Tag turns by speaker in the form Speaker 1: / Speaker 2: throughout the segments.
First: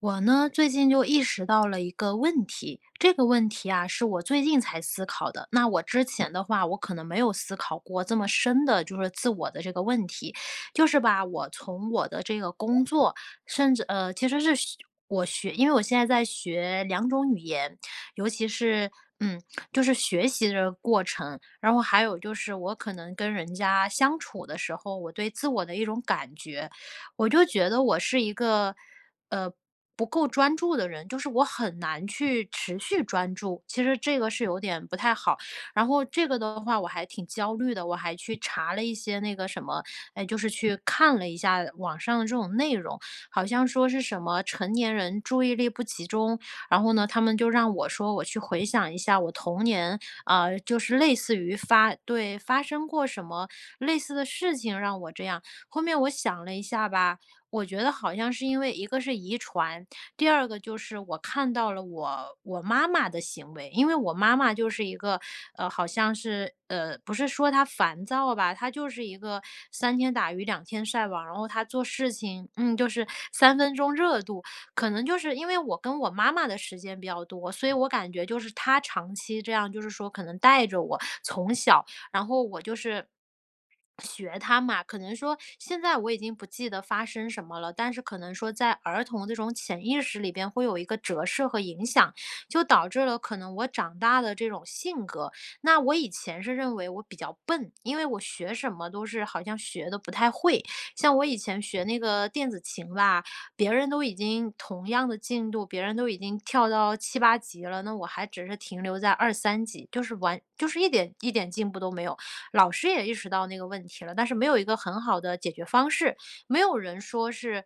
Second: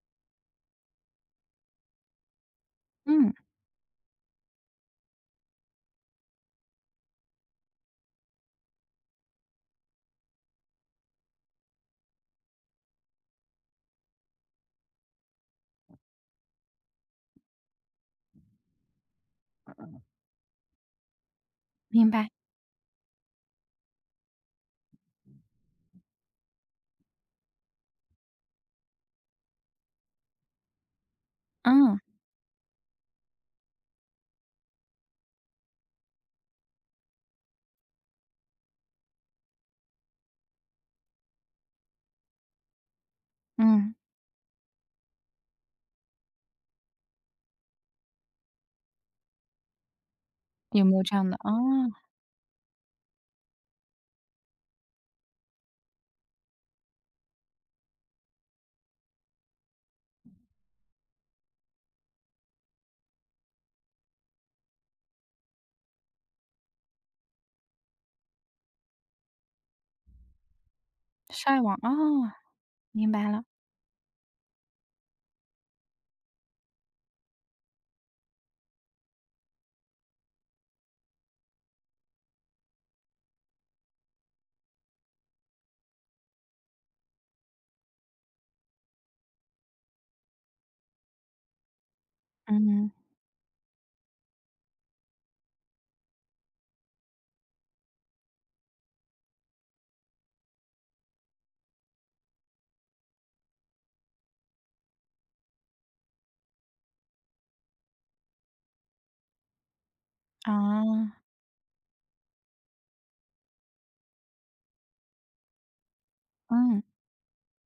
Speaker 1: 我呢，最近就意识到了一个问题，这个
Speaker 2: 嗯，
Speaker 1: 问题啊，是我最近才思考的。那我之前的话，我可能没有思考过这么深的，就是自我的这个问题。就是吧，我从我的这个工作，甚至其实我学，因为我现在在学2种语言，尤其是嗯，就是学习的过程，然后还
Speaker 2: 明
Speaker 1: 有
Speaker 2: 白。
Speaker 1: 就是我可能跟人家相处的时候，我对自我的一种感觉，我就觉得我是一个。呃，不够专注的人，就是我很
Speaker 2: 嗯，
Speaker 1: 难去持续专注，其实这个是有点不太好。然后这个的话我还挺焦虑的，我还去查了一些那个什么，哎，就是去看了一下网上的这种内容，好像说
Speaker 2: 嗯，
Speaker 1: 是什么成年人注意力不集中，然后呢，他们就让我说我去回想一下我童年，就
Speaker 2: 有没
Speaker 1: 是
Speaker 2: 有
Speaker 1: 类
Speaker 2: 这样
Speaker 1: 似
Speaker 2: 的？哦，
Speaker 1: 于发生过什么类似的事情让我这样。后面我想了一下吧，我觉得好像是因为一个是遗传，第二个就是我看到了我妈妈的行为，因为我妈妈就是一个，好像是不是说她烦躁吧，她就是一个三天打鱼两天晒网，然后
Speaker 2: 晒
Speaker 1: 她
Speaker 2: 网，
Speaker 1: 做事
Speaker 2: 哦，
Speaker 1: 情，就是
Speaker 2: 明白了。
Speaker 1: 三分钟热度，可能就是因为我跟我妈妈的时间比较多，所以我感觉就是她长期这样，就是说可能带着我从小。然后我就是学他嘛。可能说现在我已经不记得发生什么了，但是可能说在儿童这种潜意识里边会有一个折射和影响，就导
Speaker 2: 嗯，
Speaker 1: 致了可能我长大的这种性格。那我以前是认为我比较笨，因为我学什么都是好像学的不太会。像我以前学那个电子琴吧，别人都已经同样的进度，别人都已经跳到7、8级了，那我还只是停留在2、3级，就是就是一
Speaker 2: 啊
Speaker 1: 点一点进步都没有。老师也意识到那个问题了，但是没有一个很好的解决方式，没有
Speaker 2: 嗯，
Speaker 1: 人说是。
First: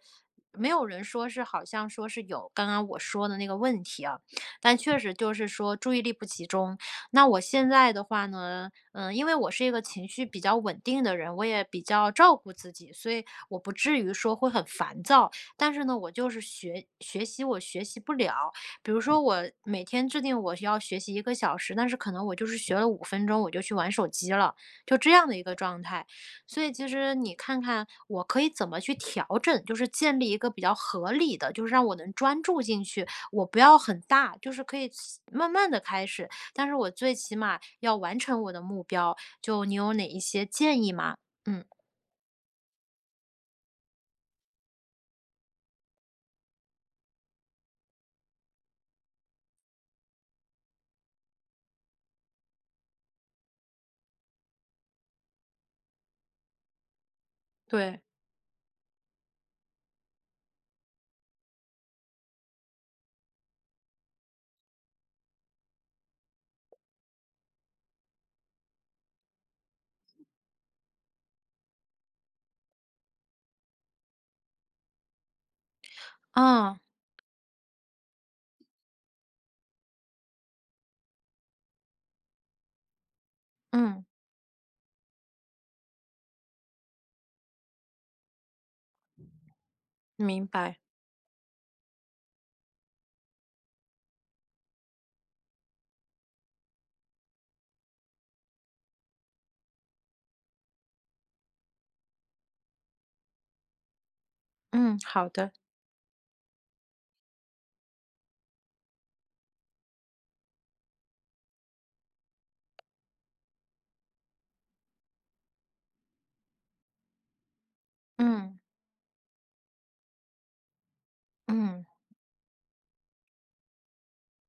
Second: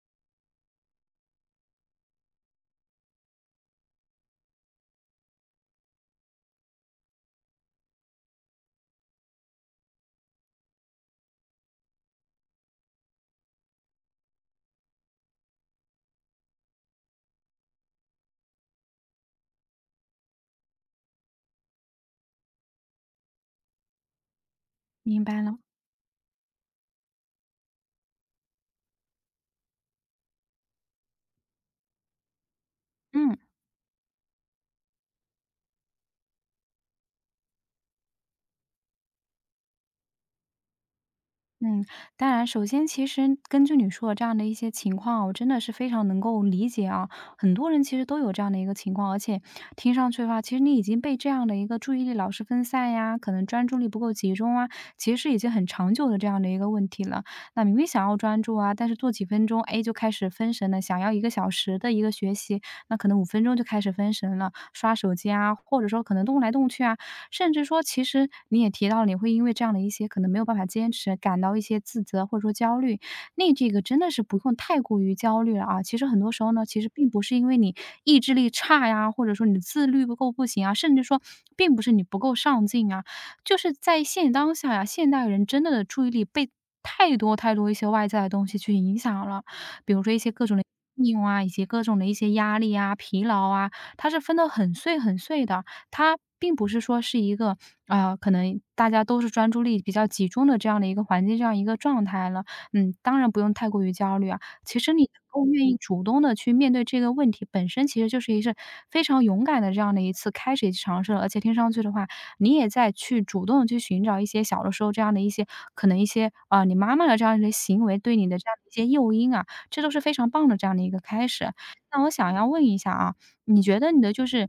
Speaker 1: 没有人说是好像说是有刚刚我说的那个问题啊，但确实就是说注意力不集中。那我现在的话呢，嗯，因为我是一个情绪比较稳定的人，我也比较照顾自己，所以我不至于说会很烦躁。但是呢，我就是学学习我学习不了。比如说我每天制定我要学习1个小时，但是可能我就是学了五分钟我就去玩手机了，就这
Speaker 2: 明
Speaker 1: 样的
Speaker 2: 白
Speaker 1: 一个
Speaker 2: 了，
Speaker 1: 状态。所以其实你看看我可以怎么去调整，就是建立一个比较合理的，就是让我能专注进去，
Speaker 2: 嗯。
Speaker 1: 我不要很大，就是可以慢慢的开始，但是我最起码要完成我的目标，就你有哪一些建议吗？嗯。
Speaker 2: 嗯，当然，首先其实根据你说的这样的一些情况啊我真的是非常能够理解啊。很多人其实都有这样的一个情况，而且听上去的话，其实你已经被这样的一个注意力老是分散呀，可能专注力不够集中啊，其实是已经很长久的这样的一个问题了。那明明
Speaker 1: 对。
Speaker 2: 想要专注啊，但是做几分钟，哎，就开始分神了，想要1个小时的一个学习，那可能五分钟就开始分神了，刷手机啊，或者说可能动来动去啊，甚至说其实你也提到你会因为这样的一些可能没有办法坚持，感到一些自责或者说焦虑。那这个真的是不用太过于焦虑了啊！其实很多时候呢，其
Speaker 1: 啊，
Speaker 2: 实并不是因为你意志力差呀，或者说你的自律不够不行啊，甚至说并不是你不够上进啊，就是在
Speaker 1: 嗯。
Speaker 2: 现当下呀，现代人真的的注意力被太多太多一些外在的东西去影响了，比如说一些各
Speaker 1: 明
Speaker 2: 种的
Speaker 1: 白。
Speaker 2: 应用啊，以及各种的一些压力啊、疲劳啊，它是分的很碎很碎的。它并不是说是一个啊、可能大家都是专注力比较集中的这样的一个环境，这样一个状态了。嗯，当然不用太过于焦虑啊。其实
Speaker 1: 嗯，
Speaker 2: 你能
Speaker 1: 好
Speaker 2: 够
Speaker 1: 的。
Speaker 2: 愿意主动的去面对这个问题，本身其实就是一次非常勇敢的这样的一次开始以及尝试了。而且听上去的话，你也在去主动地去寻找一些小的时候这样的一些可能一些啊、你妈妈的这样的行为对你的这样
Speaker 1: 嗯，
Speaker 2: 的一些诱因啊，这都是非常棒的这样的一个开始。
Speaker 1: 嗯，
Speaker 2: 那我想要问一下啊，你觉得你的就是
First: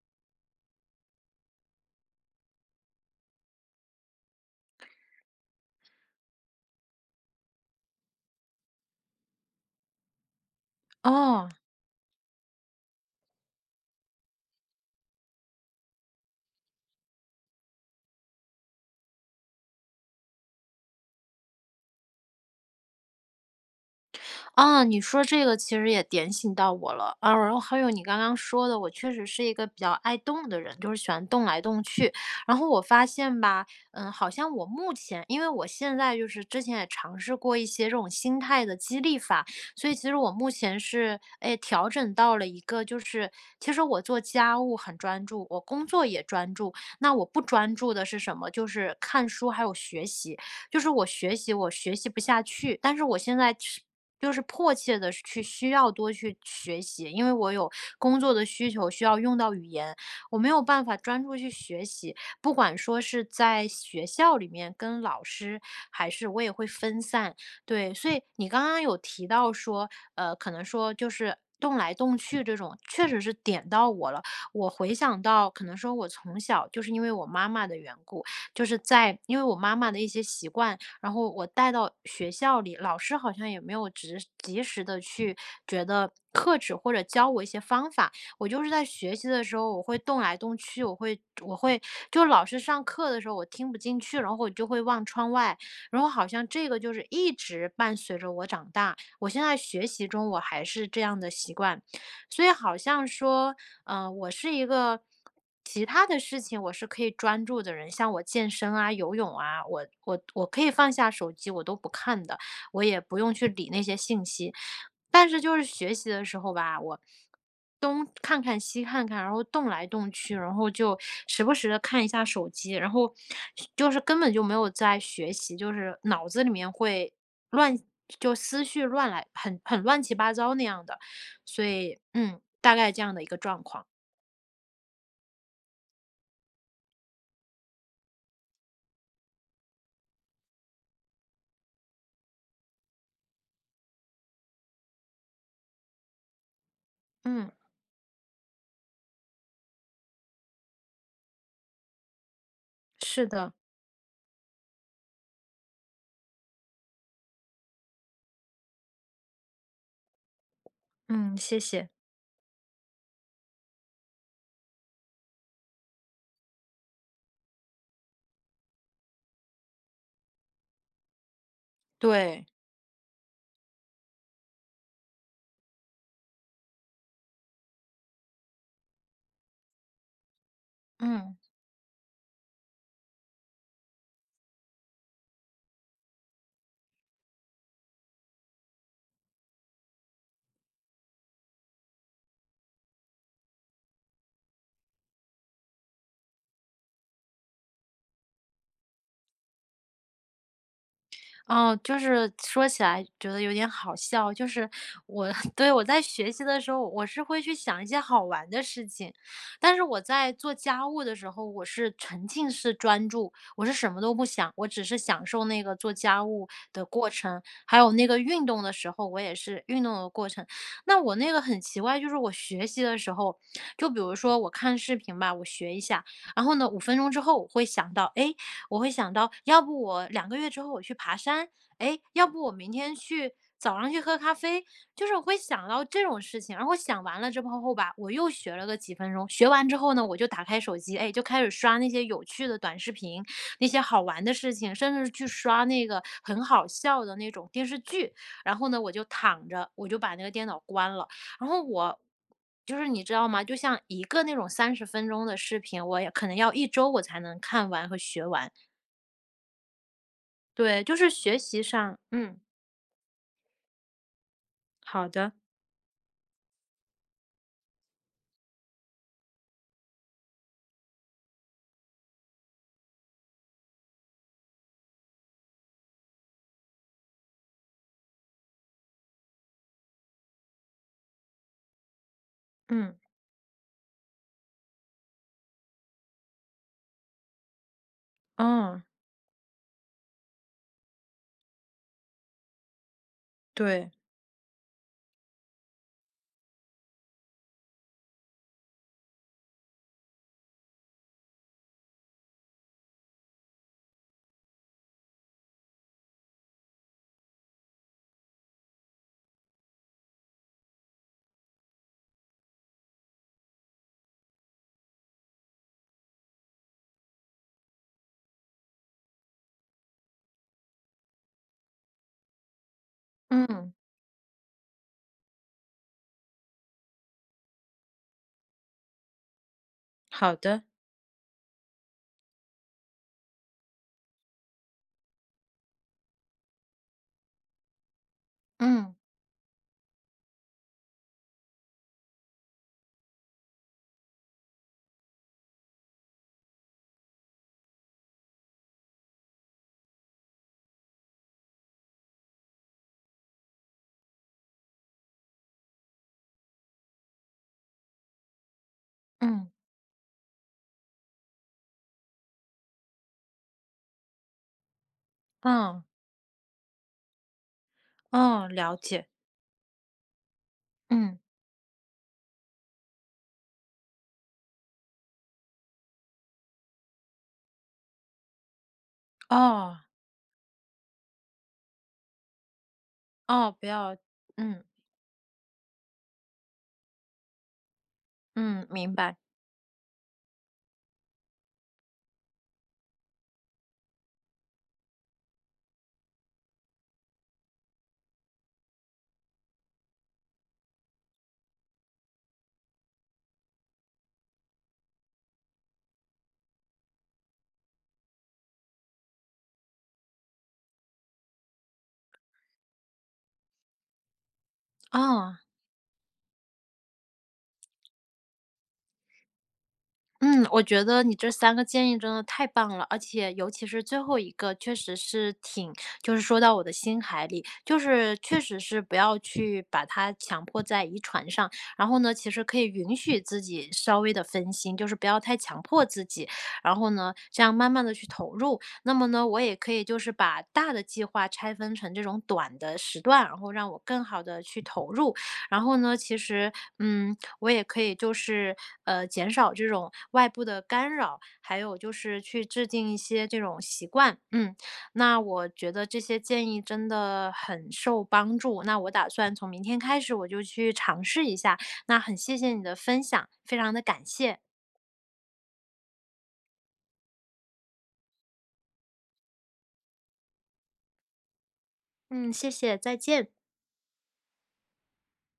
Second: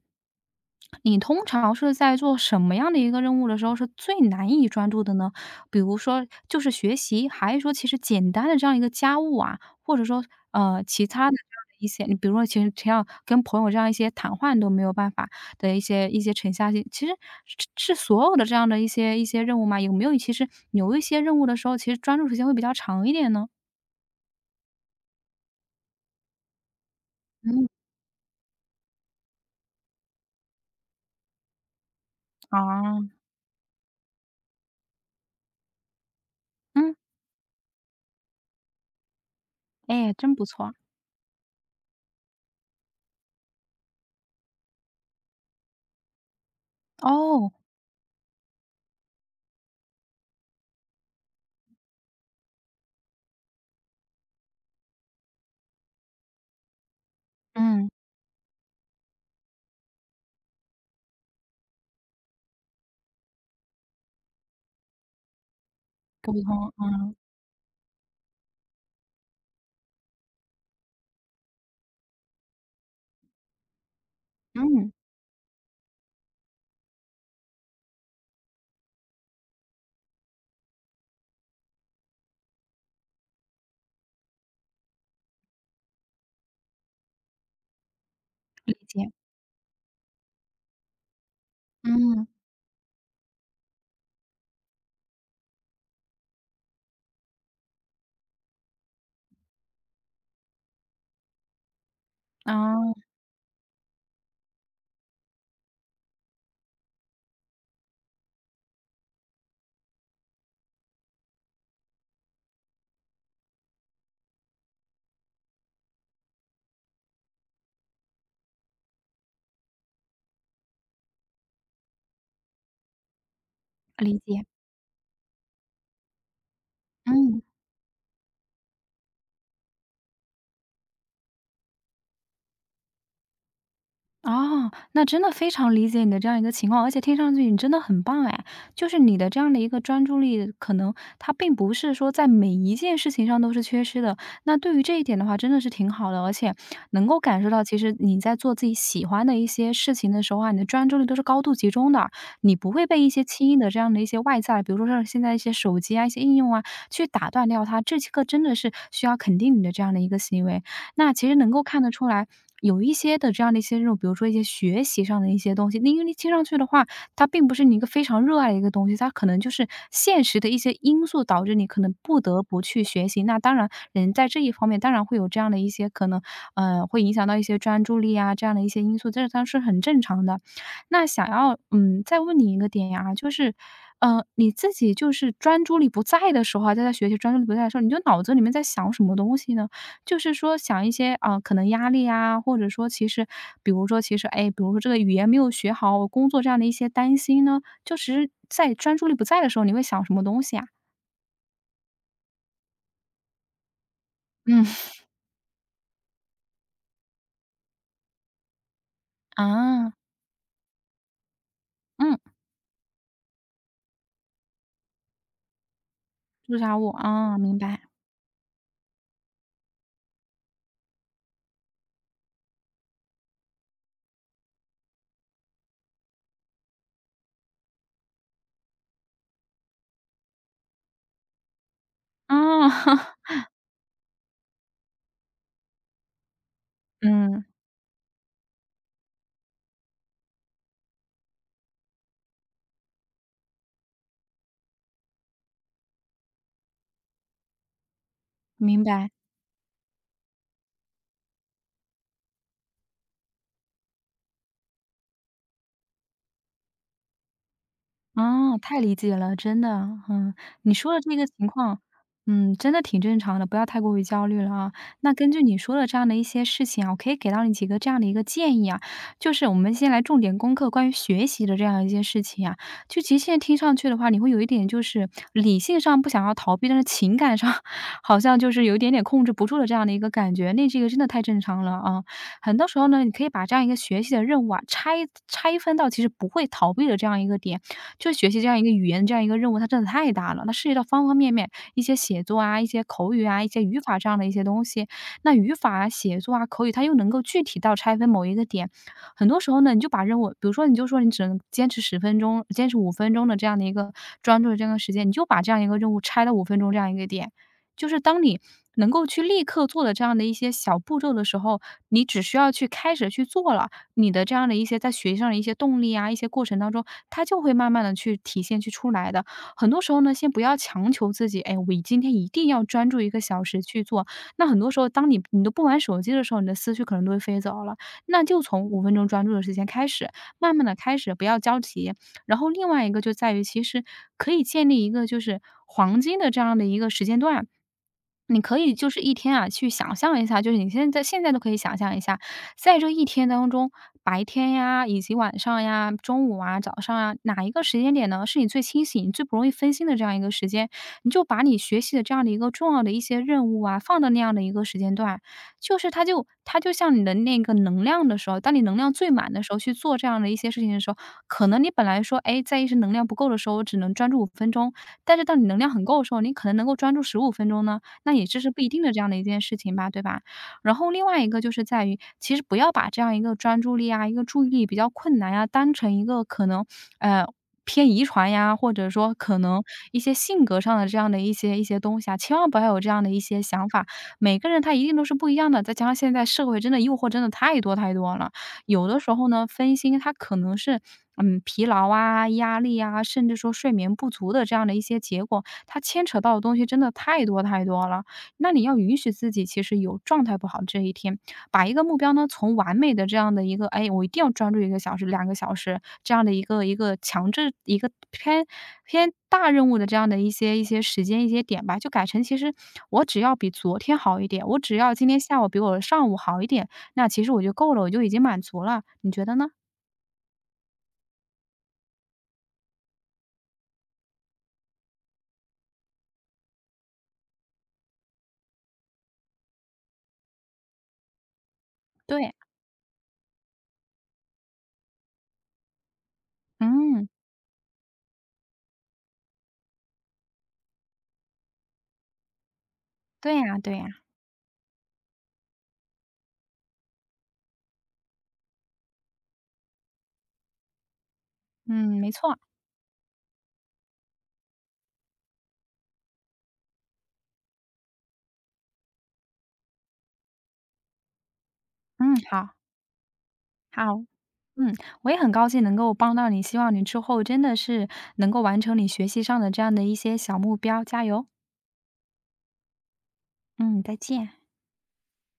Speaker 2: 你通常是在做什么样的一个任务的时候是最难以专注的呢？比如说就是学习，还是说其实简单的这样一个家务啊，或者说，其他的这
Speaker 1: 哦，
Speaker 2: 样的一些你比如说其实只要跟朋友这样一些谈话你都没有办法的一些一些沉下心其实是是所有的这样的一些一些任务吗？有没有其实有一些任务的时候，其实专注时间会比较长一点呢？
Speaker 1: 啊，你说这个其实也点醒到我了啊。然后
Speaker 2: 嗯。
Speaker 1: 还有你刚刚说的，我确实是一个比较爱动的人，就是喜欢动来动去。然后我发
Speaker 2: 啊，
Speaker 1: 现吧，好像我目前，因为我现在就是之前也
Speaker 2: 嗯，
Speaker 1: 尝试过一些这种心态的激励法，所以其
Speaker 2: 哎，
Speaker 1: 实我
Speaker 2: 真不
Speaker 1: 目
Speaker 2: 错。
Speaker 1: 前是哎调整到了一个，就是其实我做家务很专注，我工作也专注。那我不
Speaker 2: 哦，
Speaker 1: 专注的是什么？就是看书还有学习。就是我学习，我学习不下去，但是我现在是就是迫切的去需要多去学习，因为我有
Speaker 2: 嗯，
Speaker 1: 工作的需求需要用到语言，我没有办法专注去学习。不管说是在学校里面跟老师，还是
Speaker 2: 沟
Speaker 1: 我也会
Speaker 2: 通，
Speaker 1: 分
Speaker 2: 嗯，
Speaker 1: 散。对，所以你刚刚有提到说，可能说就是动来动去这种，确实是点到我了。我
Speaker 2: 嗯，
Speaker 1: 回想到，可能说我从小就是因为我妈妈的缘故，就是在因为我妈妈的一些习惯，然后我带到学校里，老师好像也没有及时的去觉得克制或者教我一些方法。我就是
Speaker 2: 理
Speaker 1: 在
Speaker 2: 解，
Speaker 1: 学习的时候，我会动来动去，我会就
Speaker 2: 嗯。
Speaker 1: 老师上课的时候我听不进去，然后我就会望窗外，然后好像这个就是一直伴随着我长大。我现在学习中我还是这样的习惯，所以好
Speaker 2: 哦，
Speaker 1: 像说。嗯，我是一个其他的事情我是可以专注的人，像我健身啊、游泳啊，我可以放下手机，我都不看的，我也不用去理那些信息。但是就是学习的时候吧，我东看看西看看，然后动来动去，然后就时不时的看一下手机，然后就是
Speaker 2: 理
Speaker 1: 根本就
Speaker 2: 解，
Speaker 1: 没有在学习，就是脑子里面会
Speaker 2: 嗯，
Speaker 1: 乱，就思绪乱来，很乱七八糟那样的。所以，嗯，大概这样的一个状况。
Speaker 2: 哦，那真的非常理解你的这样一个情况，而且听上去你真的很棒哎，就是你的这样的一个专注力，可能它并不是说在每一件事情上都是缺失的。那对于这一点的话，真的是挺好的，而且能够感受
Speaker 1: 嗯，
Speaker 2: 到，其实你在做自己喜欢的一些事情的时候啊，你的专注力都是高度集中的，你不会被一些
Speaker 1: 是
Speaker 2: 轻
Speaker 1: 的，
Speaker 2: 易的这样的一些外在，比如说像现在一些手机啊、一些应用啊，去打断掉它。这个真的是需要肯定你的这样的一个行为。那其实
Speaker 1: 嗯，
Speaker 2: 能
Speaker 1: 谢
Speaker 2: 够看
Speaker 1: 谢。
Speaker 2: 得出来，有一些的这样的一些这种，比如说一些学习上的一些东西，因为你听上去的话，它并不是你一个非常热爱的一个东西，它可能就是现实的一些因素导致你可能不得
Speaker 1: 对，
Speaker 2: 不去学习。那当然，人在这一方面当然会有这样的一些可能，会影响到一些专注力啊这样的一些因素，这它是很正常的。那想
Speaker 1: 嗯。
Speaker 2: 要再问你一个点呀，就是，你自己就是专注力不在的时候啊，在学习专注力不在的时候，你就脑子里面在想什么东西呢？就是说想一些，啊，可能压力啊，或者说其实比如说其实，哎，比如说这个语言没有学好，我工作这样的一些担心呢，就其实在专注力不在的时候，你会想什么东西啊？
Speaker 1: 哦，就是说起来觉得有点好笑，就
Speaker 2: 嗯。
Speaker 1: 是我 对，我在学习的时候，我是会去想一些好玩的事情，但是
Speaker 2: 啊，
Speaker 1: 我在做家务的时候，我是
Speaker 2: 嗯，
Speaker 1: 沉浸式专注，我是什么都不想，我只是享受那个做家务
Speaker 2: 朱砂
Speaker 1: 的
Speaker 2: 物，
Speaker 1: 过
Speaker 2: 啊，
Speaker 1: 程，
Speaker 2: 明
Speaker 1: 还
Speaker 2: 白，
Speaker 1: 有那个运动的时候，我也是运动的过程。那我那个很奇怪，就是我学习的时候，就比如说我看视频吧，我学一下，然后呢，五分钟之后我会想到，哎，我会想到，要不我2个月之后我去爬山，哎，要
Speaker 2: 啊，
Speaker 1: 不我明 天去早上去喝咖啡，就是我会想到这种事情。然后想完了之
Speaker 2: 嗯，
Speaker 1: 后吧，我又学了个几分钟，学完之后呢，我就打开手机，哎，就开始刷那些有趣的短视频，那些好玩的事情，甚至去刷那个很好笑的那种电视剧。然后呢，
Speaker 2: 明
Speaker 1: 我就
Speaker 2: 白。
Speaker 1: 躺着，我就把那个电脑关了。然后我就是你知道吗？就像一个那种30分钟的视频，我也可能要一周我才能看完和学完。
Speaker 2: 哦，太理解了，真的，嗯，你
Speaker 1: 对，
Speaker 2: 说
Speaker 1: 就
Speaker 2: 的
Speaker 1: 是
Speaker 2: 这个
Speaker 1: 学
Speaker 2: 情
Speaker 1: 习
Speaker 2: 况，
Speaker 1: 上嗯，
Speaker 2: 嗯，真的挺正常的，不要太过于焦虑了啊。
Speaker 1: 好
Speaker 2: 那根
Speaker 1: 的，
Speaker 2: 据你说的这样的一些事情啊，我可以给到你几个这样的一个建议啊，就是我们先来重点攻克关于学习的这样一些事情啊。就其实现在听上去的话，你会有一点就是理性上不想要逃避，但是情感上 好像就是有一点点控制不住的这样的一个感觉，那这个真的太正常了啊。很多时候
Speaker 1: 嗯，
Speaker 2: 呢，你可以把这样一个学习的任务啊拆分到其实不会逃避的这样一个点。就学习这样一个
Speaker 1: 哦，
Speaker 2: 语言这样一个任务，它真的太大了，它涉及到方方面面，一些写作啊，一些口语啊，一些语
Speaker 1: 对，
Speaker 2: 法这样的一些东西。那语法啊、写作啊、口语，它又能够具体到拆分某一个点。很多时候呢，你就把任务，比如说你就说你只能坚持10分钟，坚持五分钟的这样的一个专注的这样一个时间，你就把这样一个任务拆到五分钟这样一个点。就是当你能够去立刻做的这样的一些小步骤的时候，你只需要去开始去做了，你的这样的一些在学习上的一些动力啊，一些过程当中，它就会慢慢的去体现、去出来的。很多时候呢，先不要强求自己，哎，我今天一定要专注一个小时
Speaker 1: 嗯，
Speaker 2: 去做。那很多时候，当你都不玩手机的时候，你的思绪可能都会飞走了。那就从五分钟专注的时间开始，
Speaker 1: 好
Speaker 2: 慢
Speaker 1: 的，
Speaker 2: 慢的开始，不要着急。然后另外一个就在于，其实可以建立一个就是黄金的这样的一个时间段。你可以就
Speaker 1: 嗯，
Speaker 2: 是一天啊，去想象一下，就是你现在都可以想象一下，在这一天当中，白天呀，以及晚上呀、中午啊、早上啊，哪一个时间点呢，是你最清醒、你最不容易分心的这样一个时间？你就把你学习的这样的一个重要的一些任务啊，放到那样的一个时间段，就是它就像你的那个能量的时候，当你能量最满的
Speaker 1: 嗯，
Speaker 2: 时候去做这样的一些事情的时候，可能你本来说，哎，在一些能量不够的时候，我只能专注五分钟，但是当你能量
Speaker 1: 嗯，
Speaker 2: 很够的时候，你可能能够专注15分钟呢。那也这
Speaker 1: 哦，
Speaker 2: 是不一
Speaker 1: 了
Speaker 2: 定的这
Speaker 1: 解，
Speaker 2: 样的一件事情吧，对吧？然后另
Speaker 1: 嗯，
Speaker 2: 外一个就是在于，其实不要把这样一个专注力啊，一个注意力比较困难呀、当成一个可能呃偏遗传呀，或者说可能
Speaker 1: 哦，
Speaker 2: 一些性格上的这样的一些东西啊，千万不要有这样的一些
Speaker 1: 哦，不
Speaker 2: 想法。
Speaker 1: 要
Speaker 2: 每个人
Speaker 1: 嗯，
Speaker 2: 他一定都是不一样的，再加上现在社会真的诱惑真的太多太多了，
Speaker 1: 嗯，
Speaker 2: 有
Speaker 1: 明
Speaker 2: 的时
Speaker 1: 白，
Speaker 2: 候呢，分心他可能是。嗯，疲劳啊、压力啊，甚至说睡眠不足的这样的一些结果，它牵扯到的东西真的太多太多了。那你要允许自己其实有状态不好这一天，把一个目标呢，从完美的这样的一个，哎，我一定要专注一个小时、2个小时这样的一个强制一个偏大任务的这样的一些时间、一些点吧，就改成其实我只要比昨天好一点，我只要今天
Speaker 1: 哦。
Speaker 2: 下午比我上午好一点，那其实我就够了，我就已经满足了，你觉得呢？
Speaker 1: 嗯，我觉得你这三个建议真的太棒了，而且尤其是最后一个确实是挺就是说到我的心海里，就是确实是不要去把它强迫在遗传上，然后呢，其
Speaker 2: 对。
Speaker 1: 实可以允许自己稍微的分心，就是不要太强迫自己，然后
Speaker 2: 嗯，
Speaker 1: 呢，这样慢慢的去投入。那么呢，我也可以就是把大的计划拆分成这种短的时段，
Speaker 2: 对
Speaker 1: 然后
Speaker 2: 呀
Speaker 1: 让
Speaker 2: 对
Speaker 1: 我
Speaker 2: 呀，
Speaker 1: 更好的去投入。然后呢，其实，嗯，我也可以就是，减少这种外部的干扰，还有就
Speaker 2: 嗯，没
Speaker 1: 是
Speaker 2: 错，
Speaker 1: 去制定一些这种习惯。嗯，那我觉得这些建议真的很受帮助，那我打算从明天开始我就去尝试一下，那
Speaker 2: 嗯，
Speaker 1: 很谢谢
Speaker 2: 好，
Speaker 1: 你的分享，非常的
Speaker 2: 好。
Speaker 1: 感谢。
Speaker 2: 嗯，我也很高兴能够帮到你，希望你之后真的是能够完成你学习上的这样的一些小目标，加油！
Speaker 1: 嗯，谢谢，再见。
Speaker 2: 嗯，再见。